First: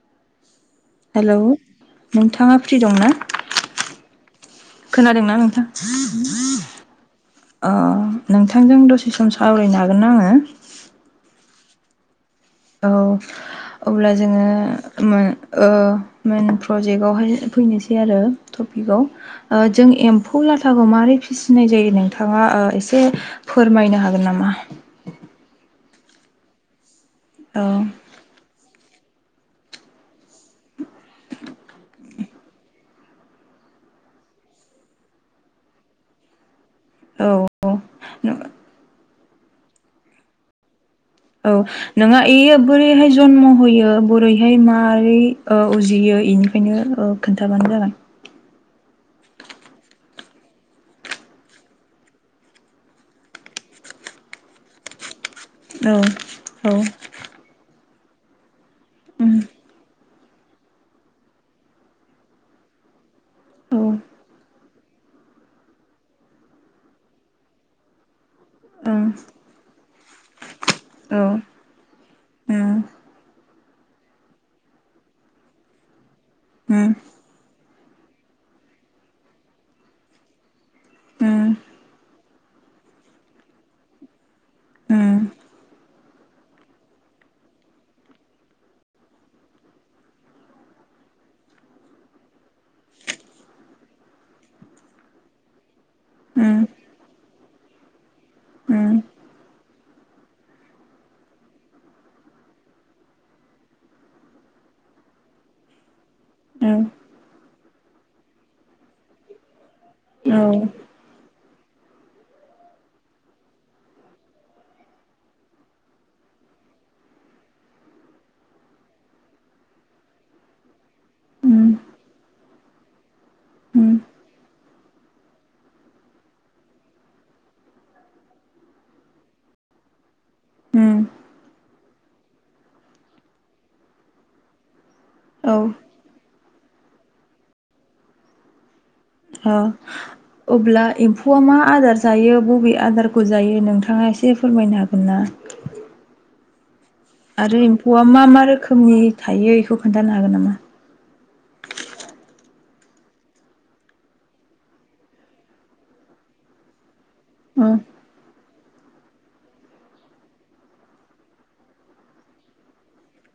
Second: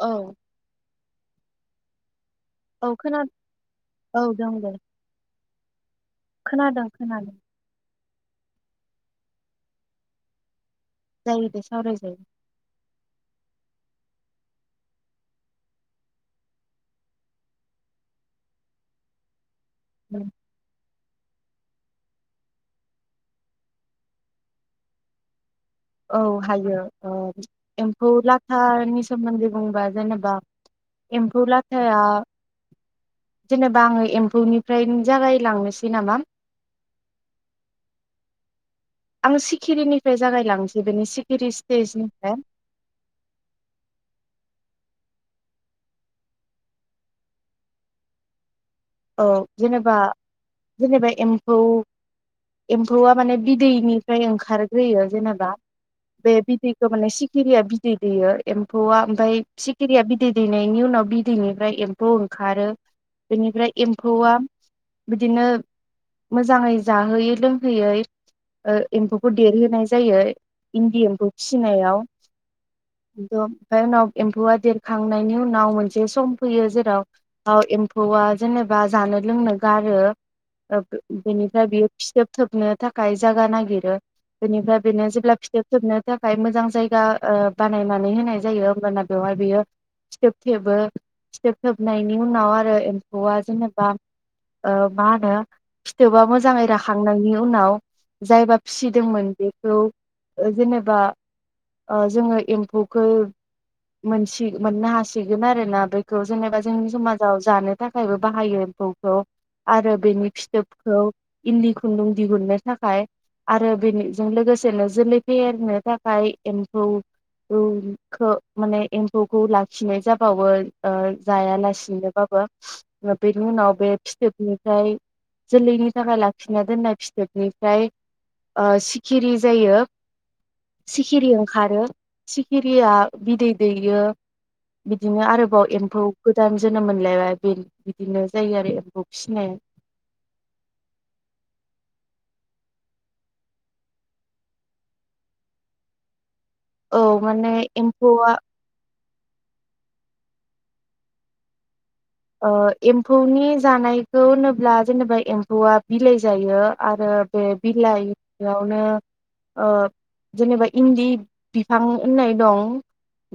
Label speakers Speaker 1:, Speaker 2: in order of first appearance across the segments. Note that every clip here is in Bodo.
Speaker 1: औ
Speaker 2: हेलौ नोंथाङा फ्रि
Speaker 1: औ
Speaker 2: दंना?
Speaker 1: खोना औ दं दे
Speaker 2: खोनादोंना नोंथां
Speaker 1: खोनादों खोनादों
Speaker 2: अ नोंथांजों दसे सम सावरायनो हागोन आङो?
Speaker 1: जायो दे सावराय जायो।
Speaker 2: औ। अब्ला जोङो ओ मेन प्रजेक्टआवहाय फैनोसै आरो। जों
Speaker 1: उम।
Speaker 2: एम्फौ लाथाखौ मारै फिसिनाय जायो नोंथाङा एसे फोरमायनो हागोन नामा?
Speaker 1: औ हायो ओ
Speaker 2: औ
Speaker 1: एम्फौ लाथानि सोमोन्दै बुंबा जेनेबा एम्फौ लाथाया जेनेबा आङो एम्फौनिफ्रायनो जागायलांनोसै नामा?
Speaker 2: औ नों-
Speaker 1: आं सिखिरिनिफ्राय जागायलांनोसै बेनि सिखिरि
Speaker 2: औ नोंङहा
Speaker 1: स्टेजनिफ्राय
Speaker 2: एयो बोरैहाय जन्म होयो बोरैहाय ै उजियो इनिफ्रायनो ओ खोन्थाबानो जागोन।
Speaker 1: औ जेनेबा जेनेबा एम्फौ एम्फौआ माने बिदैनिफ्राय ओंखारग्रोयो जेनेबा बे
Speaker 2: औ औ
Speaker 1: बिदैखौ माने सिखिरिया बिदै दैयो एम्फौआ
Speaker 2: उम
Speaker 1: ओमफ्राय सिखिरिया बिदै बिद दै दैनायनि उनाव बिदैनिफ्राय एम्फौ ओंखारो बेनिफ्राय
Speaker 2: औ
Speaker 1: एम्फौआ बिदिनो मोजाङै जाहोयै लोंहोयै ओ एम्फौखौ देरहोनाय जायो। इन्दि एम्फौ फिसिनायाव
Speaker 2: ओ
Speaker 1: ओमफ्राय उनाव एम्फौआ देरखांनायनि उनाव मोनसे सम फैयो जेराव एम्फौआ जेनेबा जानो लोंनो गारो। ओ बेनिफ्राय बियो फिथोब थोबनो थाखाय जागा नागिरो। बेनिफ्राय बेनो जेब्ला फिथोब थोबनो थाखाय मोजां जायगा ओ बानायनानै होनाय जायो होमबाना बेवहाय बेयो फिथोब थोबो फिथोब थोबनायनि उनाव आरो एम फौआ जेनेबा ओ मा होनो फिथोबा मोजाङै राखांनायनि उनाव जायबा फिसिदोंमोन बेखौ ओ जेनेबा ओ जोङो एम्फौखौ मोनसि मोननो हासिगोन आरोना बे खौ जेनेबा जोंनि समाजाव जानो थाखायबो बाहायो एम्फौखौ। आरो बेनि फिथोबखौ इन्दि खुन्दुं दिहुननो थाखाय आरो बेनिजों लोगोसेनो जोलै फेहेरनो थाखाय एम्फौ माने एम्फौखौ लाखिनाय जाबावो ओ जायालासिनोबाबो बेनि उनाव बे फिथोब नि ओमफ्राय जोलैनि थाखाय लाखिना दोननाय फिथोबनिफ्राय ओ सिखिरि जायो। सिखिरि ओंखारो सिखिरिया बिदै दैयो। बिदिनो आरोबाव एम्फौ गोदान जोनोम मोनलायबाय बिदिनो जायो आरो एम्फौ फिसिनाया
Speaker 2: ओ अब्ला एम्फौआ मा आदार जायो बबे आदारखौ जायो नोंथाङा एसे फोरमायनो हागोन ना।
Speaker 1: औ माने
Speaker 2: आरो एम्फौआ मा मा रोखोमनि थायो बेखौ खोन्थानो हागोन नामा?
Speaker 1: अ एम्फौनि जानायखौ होनोब्ला जेनेबा एम्फौआ बिलाइ जायो आरो बे
Speaker 2: औ
Speaker 1: बिलाय बेयावनो ओ जेनेबा इन्दि बिफां होननाय दं।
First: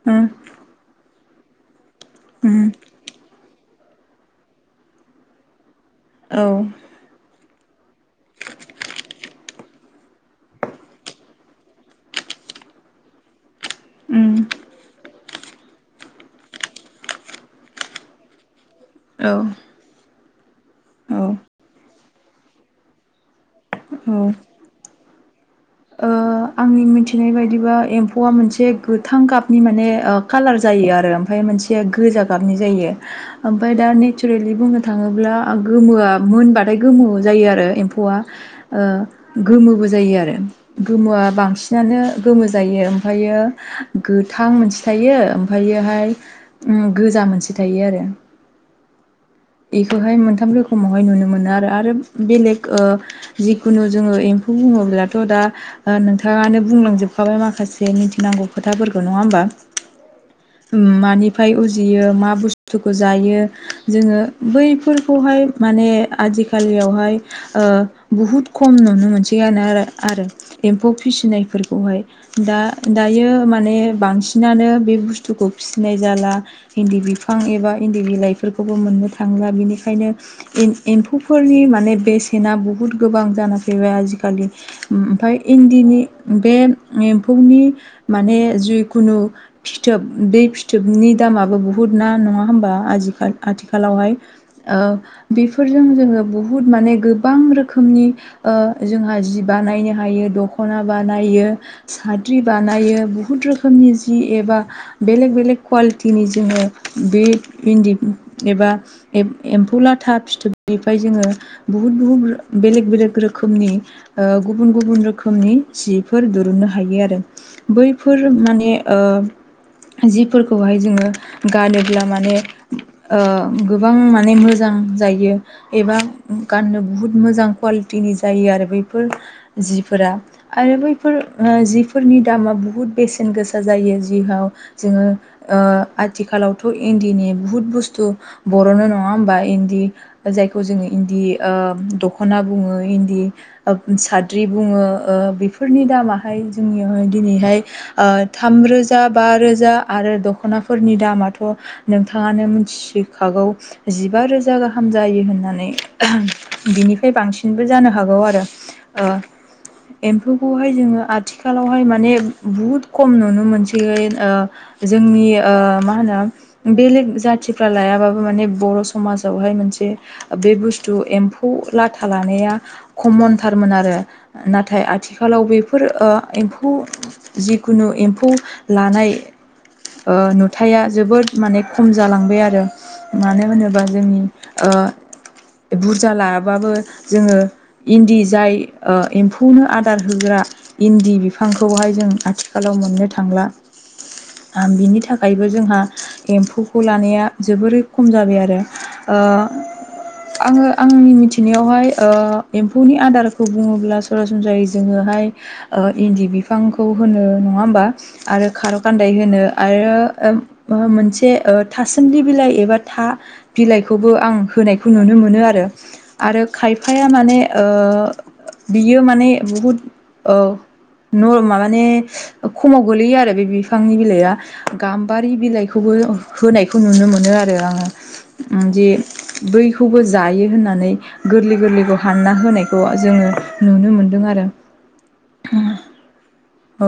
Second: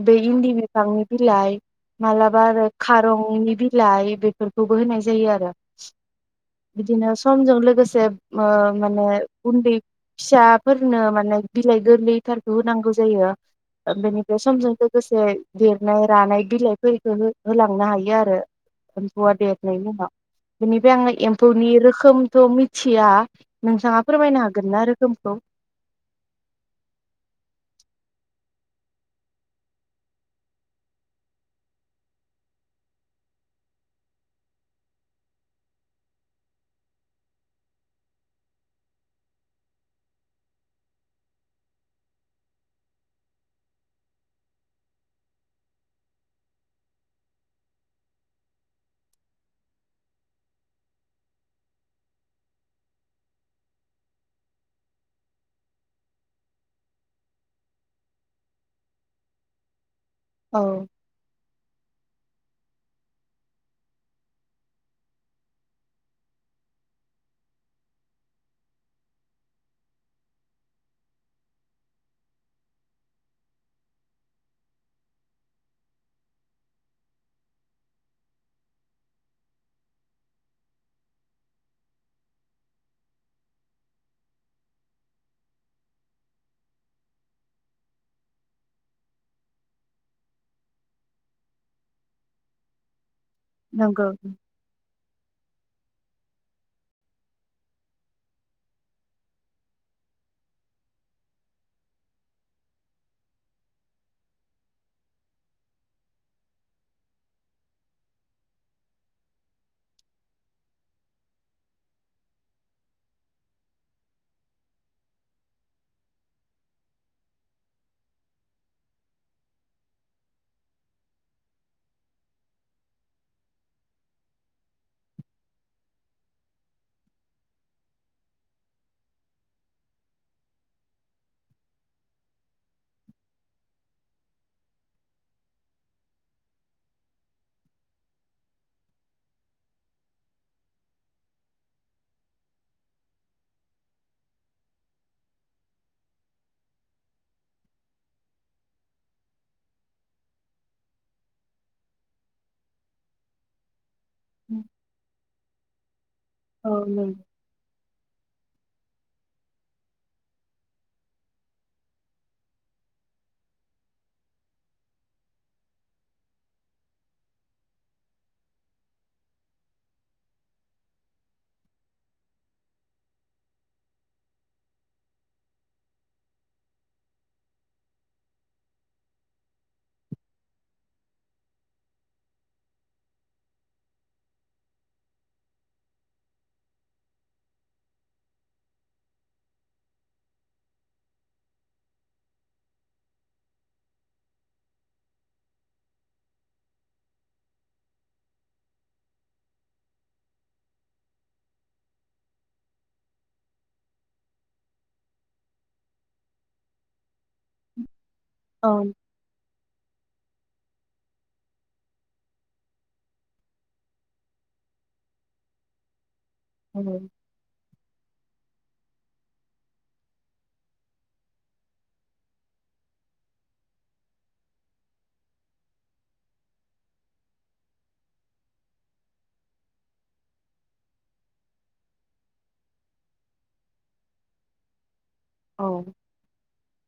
Speaker 1: बे इन्दि बिफांनि बिलाइ मालाबा आरो खारंनि बिलाइ। बिलाइ बेफोरखौबो होनाय जायो आरो ।
Speaker 2: औ।
Speaker 1: समजों लोगोसे ओ माने उन्दै फिसाफोरनो माने बिलाइ गोरलै थारखौ होनांगौ जायो। बेनिफ्राय समजों लोगोसे देरनाय रानाय बिलाइफोरफोरखौ होलांनो हायो आरो एमफैआ देरनायनि उनाव। बेनिफ्राय
Speaker 2: औ
Speaker 1: आं
Speaker 2: औ
Speaker 1: एम्फौनि रोखोमथ' मिथिया नोंथाङा
Speaker 2: औ
Speaker 1: फोरमायनो हागोन ना रोखोमखौ ।
Speaker 2: ओ आंनि मिथिनाय बायदिबा एम्फौआ मोनसे गोथां गाबनि माने कालार जायो आरो ओमफ्राय मोनसे गोजा गाबनि जायो ओमफ्राय दा नेचारेलि बुंनो थाङोब्ला गोमोआ मोनबाथाय। गोमो जायो आरो एम्फौआ गोमोबो जायो आरो गोमोआ बांसिन बियानो गोमो जायो ओमफ्रायो गोथां मोनसे थायो ओमफ्रायोहाय गोजा मोनसे थायो आरो बेखौहाय मोनथाम रोखोमावहाय नुनो मोनो आरो आरो बेलेग जिखुनु जोङो एम फौ बेखौ बुङोब्लाथ' दा नोंथाङानो बुंलांजोबखाबाय माखासे मिथिनांगौ खोथाफोरखौ नङा होमबा।
Speaker 1: औ
Speaker 2: मानिफ्राय उजियो मा बुस्थुखौ जायो जोङो बैफोरखौहाय माने आजिखालियावहाय ओ बुहुद खम नुनो मोनसै। आरो एम्फौ फिसिनायफोरखौहाय दायो माने बांसिन नानो बे बुस्थुखौ फिसिनाय जाला इन्दि बिफां एबा इन्दि बिलाइफोरखौबो मोननो थांला बेनिखायनो एम्फौफोरनि माने बेसेना बहुद गोबां जाना फैबाय आजि खालि ओमफ्राय इन्दिनि बे एम्फौनि माने जिखुनु फिथोब बे फिथोबनि दामाबो बुहुद ना नङा होमबा आजिखाल।
Speaker 1: नंगौ
Speaker 2: आथिखालावहाय ओ बे फोरजों जोङो बुहुत माने गोबां रोखोमनि ओ जोंहा जि बानायनो हायो दख खना बानायो साद्रि बानायो बुहुद रोखोमनि जि एबा बेलेग बेलेक कुवालिटिनि जोङो बे इन्दि एबा एम्फौ लाथा फिथोबनिफ्राय जोङो बुहुद बुहुद बेलेग बेलेग रोखोमनि ओ गुबुन गुबुन रोखोमनि जिफोर दिरुननो हायो आरो बैफोर माने ओ ओ जिफोरखौहाय जोङो गानोब्ला माने ओ गोबां माने मोजां जायो एबा गाननो बुहुत मोजां कुवालिटिनि जायो आरो बैफोर जिफोरा आरो बैफोर जिफोरनि दामा बुहुत बेसेन गोसा जा जायो जिहाव जोङो ओ आथिखालावथ' इन्दिनि बुहुत बुस्थु बर'नो नङा होमबा इन्दि जायखौ जोङो इन्दि ओ दख'ना बुङो इन्दि साद्रि बुङो ओ बेफोरनि दामाहाय जोंनियावहाय दिनैहाय ओ थामरोजा बा रोजा आरो दख'नाफोरनि दामाथ' नोंथाङानो मिथिसि खागौ जिबा रोजा गाहाम जायो होननानै ।
Speaker 1: औ
Speaker 2: बिनिफ्राय
Speaker 1: नंगौ
Speaker 2: बांसिनबो जानो हागौ आरो ओ एम्फौखौहाय जोङो आथिखालावहाय माने बुहुद खम नुनो मोनसै ओ जोंनि ओ मा होनो बेलेग जातिफ्रा लाया बाबो माने बर' समाजावहाय मोनसे बे बुस्थु एम्फौ लाथा लानाया खमनथारमोन आरो नाथाय आथिखालाव बेफोर ओ एम्फौ जिखुनु एम्फौ लानाय ओ नुथाया जोबोद माने खम जालांबाय आरो । मानो होनोबा जोंनि ओ बुरजा लाबाबो जोङो इन्दि जाय एम्फौनो आदार होग्रा इन्दि बिफांखौहाय जों आथिखालाव मोननो थांला । ओ बिनि थाखायबो जोंहा एम्फौखौ लानाया जोबोरै खम जाबाय आरो ओ आंङो आंनि मिथिनायावहाय ओ एम्फौनि आदारखौ बुङोब्ला सरासनस्रायै जोङो हाय ओ इन्दि बिफांखौ होनो नङा होमबा? आरो
Speaker 1: औ
Speaker 2: खार' गान्दाय होनो आरो मोनसे थास थासोनदि बिलाइ एबा था बिलाइखौबो आं होनायखौ नुनो मोनो आरो । आरो खायफाया माने ओ बियो माने बहुद ओ न माने खमाव गोलैयो आरो बे बिफांनि बिलाइआ गाम्बारि बिलाइखौबो होनायखौ खौ नुनो मोनो आरो आंङो जे बैखौबो जायो होननानै गोरलै गोरलै खौ हानना होनायखौ जोङो नुनो मोनदों आरो । औ ।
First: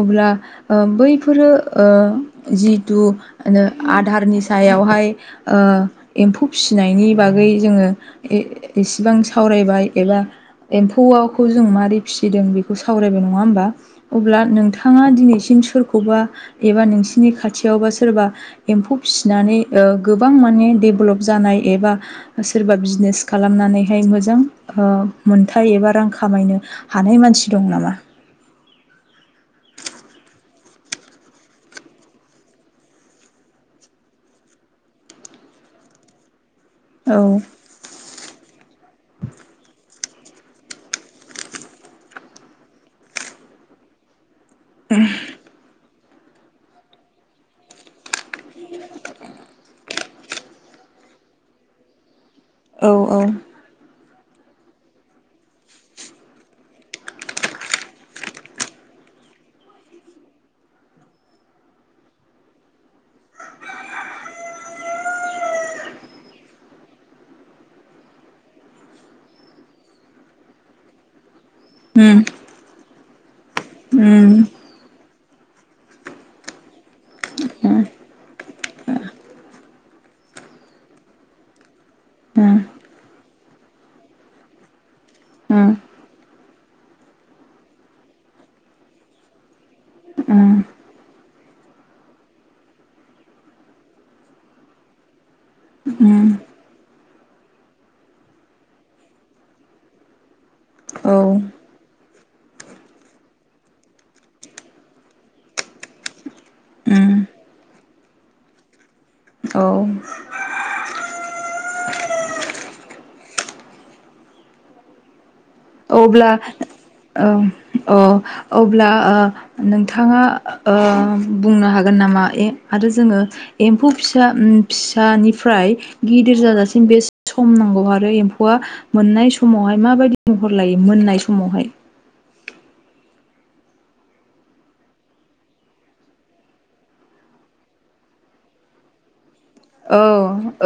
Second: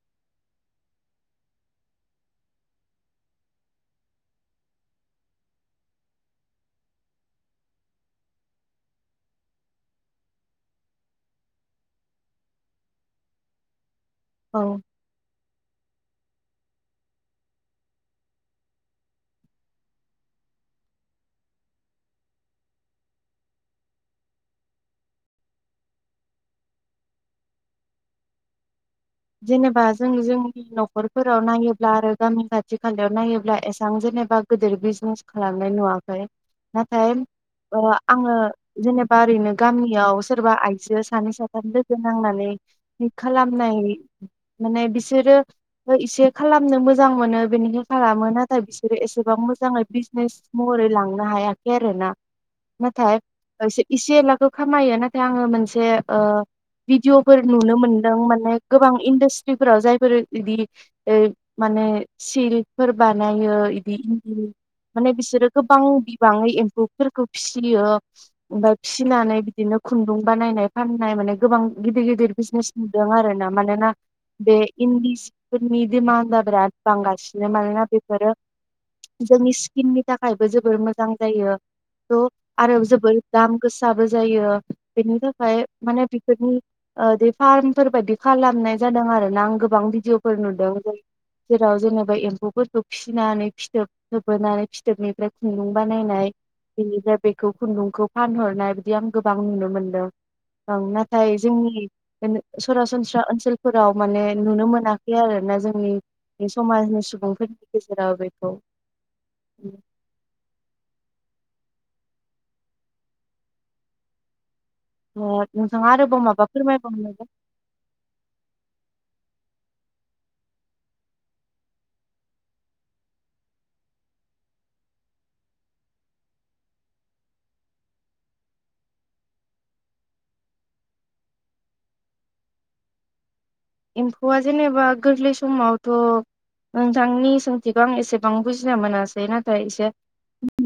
Speaker 2: अब्ला ओ बैफोरो ओ जिहेथु आदारनि सायावहाय एम्फौ फिसिनायनि बागै जोङो इसेबां सावरायबाय एबा एम्फौखौ जों माबारै फिसिदों बेखौ सावरायबाय नङा होमबा? अब्ला
Speaker 1: औ
Speaker 2: नोंथाङा दिनैसिम सोरखौबा एबा नोंसिनि खाथियावबा सोरबा एम्फौ फिसिनानै गोबां माने डेभेलप जानाय एबा सोरबा बिजनेस खालाम खालामनानैहाय मोजां ओ मोनथाय एबा रां खामायनो हानाय मानसि दं नामा? [inaudible]
Speaker 1: जेनेबा जों जोंनि न'खरफोराव नायोब्ला आरो गामि खाथि खालायाव नायोब्ला एसां जेनेबा बा गिदिर बिजनेस खालामनाय नुवाखै । नाथाय
Speaker 2: औ
Speaker 1: ओ आंङो जेनेबा ओरैनो गामियाव सोरबा आइजो सानै साथाम लोगो नांनानै खालामनाय माने बिसोरो इसे खालामनो मोजां मोनो बेनिखाय खालामो नाथाय बिसोरो एसेबां मोजाङै बिजनेस महरै लांनो हायाखै आरोना
Speaker 2: औ
Speaker 1: नाथाय
Speaker 2: औ
Speaker 1: इसे एलाबो खामायो नाथाय आंङो मोनसे ओ भिडिअफोर नुनो मोनदों माने गोबां इन्डास्ट्रिफोराव जायफोर बिदि माने सिल्पफोर बानायो बिदि माने बिसोरो गोबां बिबाङै एम्फौफोरखौ फिसियो ओमफ्राय फिसिनानै बिदिनो खुन्दुं बानायनाय फाननाय माने गोबां गिदिर
Speaker 2: उम
Speaker 1: गिदिर बिजनेस नुदों आरोना मानोना
Speaker 2: उम
Speaker 1: बे सिफोरनि [unintelligible] बिराद बांगासिनो
Speaker 2: उम
Speaker 1: मानोना बेफोरो जोंनि स्किननि थाखायबो जोबोर मोजां जायो थ'
Speaker 2: उम
Speaker 1: आरो जोबोर दाम गोसाबो जायो बेनि थाखाय
Speaker 2: उम
Speaker 1: माने बिफोरनि बे फार्मफोर बायदि खालामनाय जादों आरो ना आं गोबां
Speaker 2: उम
Speaker 1: भिडिअफोर नुदों। जेरै जेराव जेनेबा एम्फौफोरखौ फिसिनानै फिथोब थोबोनानै फिथोबनिफ्राय खुन्दुं
Speaker 2: उम
Speaker 1: बानायनाय बेनिफ्राय बेखौ खुन्दुंखौ फानहरनाय बिदि आं गोबां नुनो मोनदों। ओं
Speaker 2: औ
Speaker 1: नाथाय जोंनि सरासनस्रा ओनसोलफोराव माने नुनो मोनाखै आरो ना जोंनि बे समाजनि
Speaker 2: उम
Speaker 1: सुबुंफोरनि गेजेराव बेखौ
Speaker 2: औ।
Speaker 1: म [unintelligible]
Speaker 2: अब्ला ओ अ अब्ला ओ नोंथाङा ओ बुंनो हागोन नामा ए आरो जोङो एम्फौ फिसा फिसानिफ्राय गिदिर जाजासिम बेसे सम नांगौ आरो एम्फौआ मोननाय समाव समावहाय माबायदि महर लायो मोननाय समावहाय?
Speaker 1: एम्फौआ जेनेबा गोरलै समावथ' नोंथांनि सोंथिखौ आं एसेबां बुजिनो मोनासै नाथाय एसे
Speaker 2: औ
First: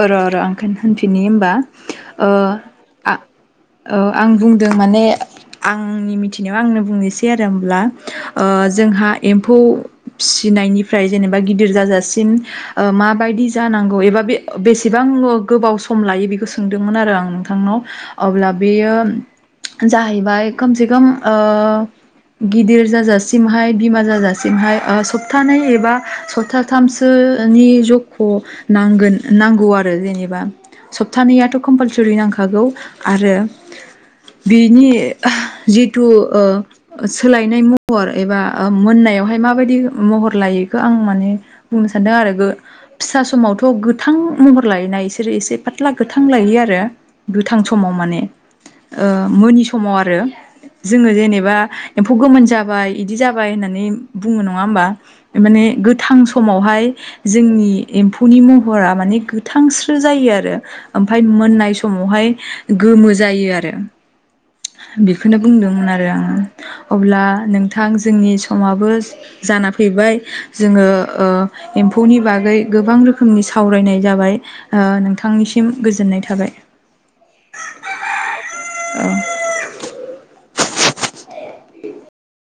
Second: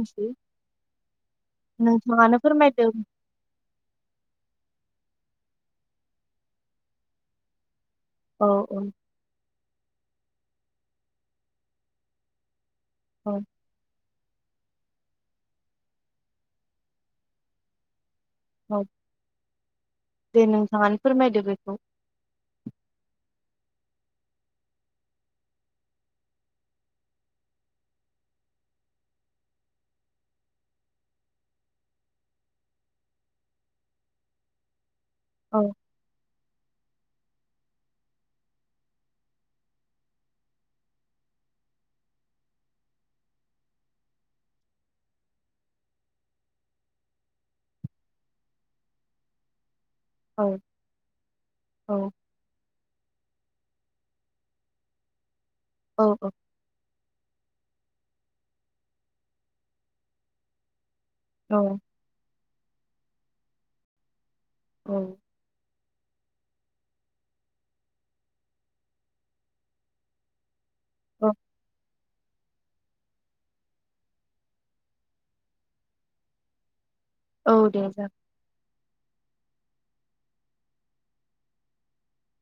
Speaker 2: र र आं होनफिननि हमबा ओ
Speaker 1: नोंथाङानो फोरमायदो
Speaker 2: आं औ आं बुंदों माने आंनि मिथिनायाव आंनो बुंनोसै आरो हमब्ला
Speaker 1: औ औ
Speaker 2: जोंहा एम्फौ फिसिनायनिफ्राय जेनेबा गिदिर जाजासिम ओ
Speaker 1: औ
Speaker 2: माबायदि जानांगौ एबा बे बेसेबां गोबाव सम लायो बेखौ सोंदोंमोन आरो आं नोंथांनाव? अब्ला
Speaker 1: औ
Speaker 2: बेयो
Speaker 1: दे
Speaker 2: जाहैबाय खमसे
Speaker 1: नोंथाङानो
Speaker 2: खम ओ
Speaker 1: फोरमायदो बेखौ
Speaker 2: गिदिर जाजासिमहाय बिमा जाजासिमहाय सप्थानै एबा सप्थाथामसो नि जख' नांगोन नांगौ आरो जेनेबा। सप्तानैयाथ' कम्पालसरि नांखागौ आरो बिनि
Speaker 1: औ
Speaker 2: जिथु ओ सोलायनाय महर एबा मोननायावहाय माबायदि महर लायोखो आं माने बुं [unintelligible] फिसा समावथ' गोथां महर लायोना इसोरो एसे फाथ्ला गोथां लायो आरो गोथां समाव माने ओ मोनि समाव आरो
Speaker 1: औ
Speaker 2: जोङो जेनेबा
Speaker 1: औ
Speaker 2: एम्फौ गोमोन जाबाय इदि जाबाय जाबाय होननानै बुङो नङा होमबा? माने
Speaker 1: औ
Speaker 2: गोथां समावहाय जोंनि एम्फौनि महरा माने गोथांस्रो जायो आरो ओमफ्राय मोननाय
Speaker 1: औ
Speaker 2: समावहाय गोमो जायो आरो
Speaker 1: औ
Speaker 2: बेखौनो बुंदोंमोन आरो आरो आङो अब्ला नोंथां जोंनि समाबो जाना फैबाय जोङो ओ
Speaker 1: औ
Speaker 2: एम्फौ [unintelligible] बागै गोबां रोखोमनि सावरायनाय जाबाय नोंथांनिसिम गोजोननाय थाबाय।
Speaker 1: औ दे जागोन
Speaker 2: [unintelligible]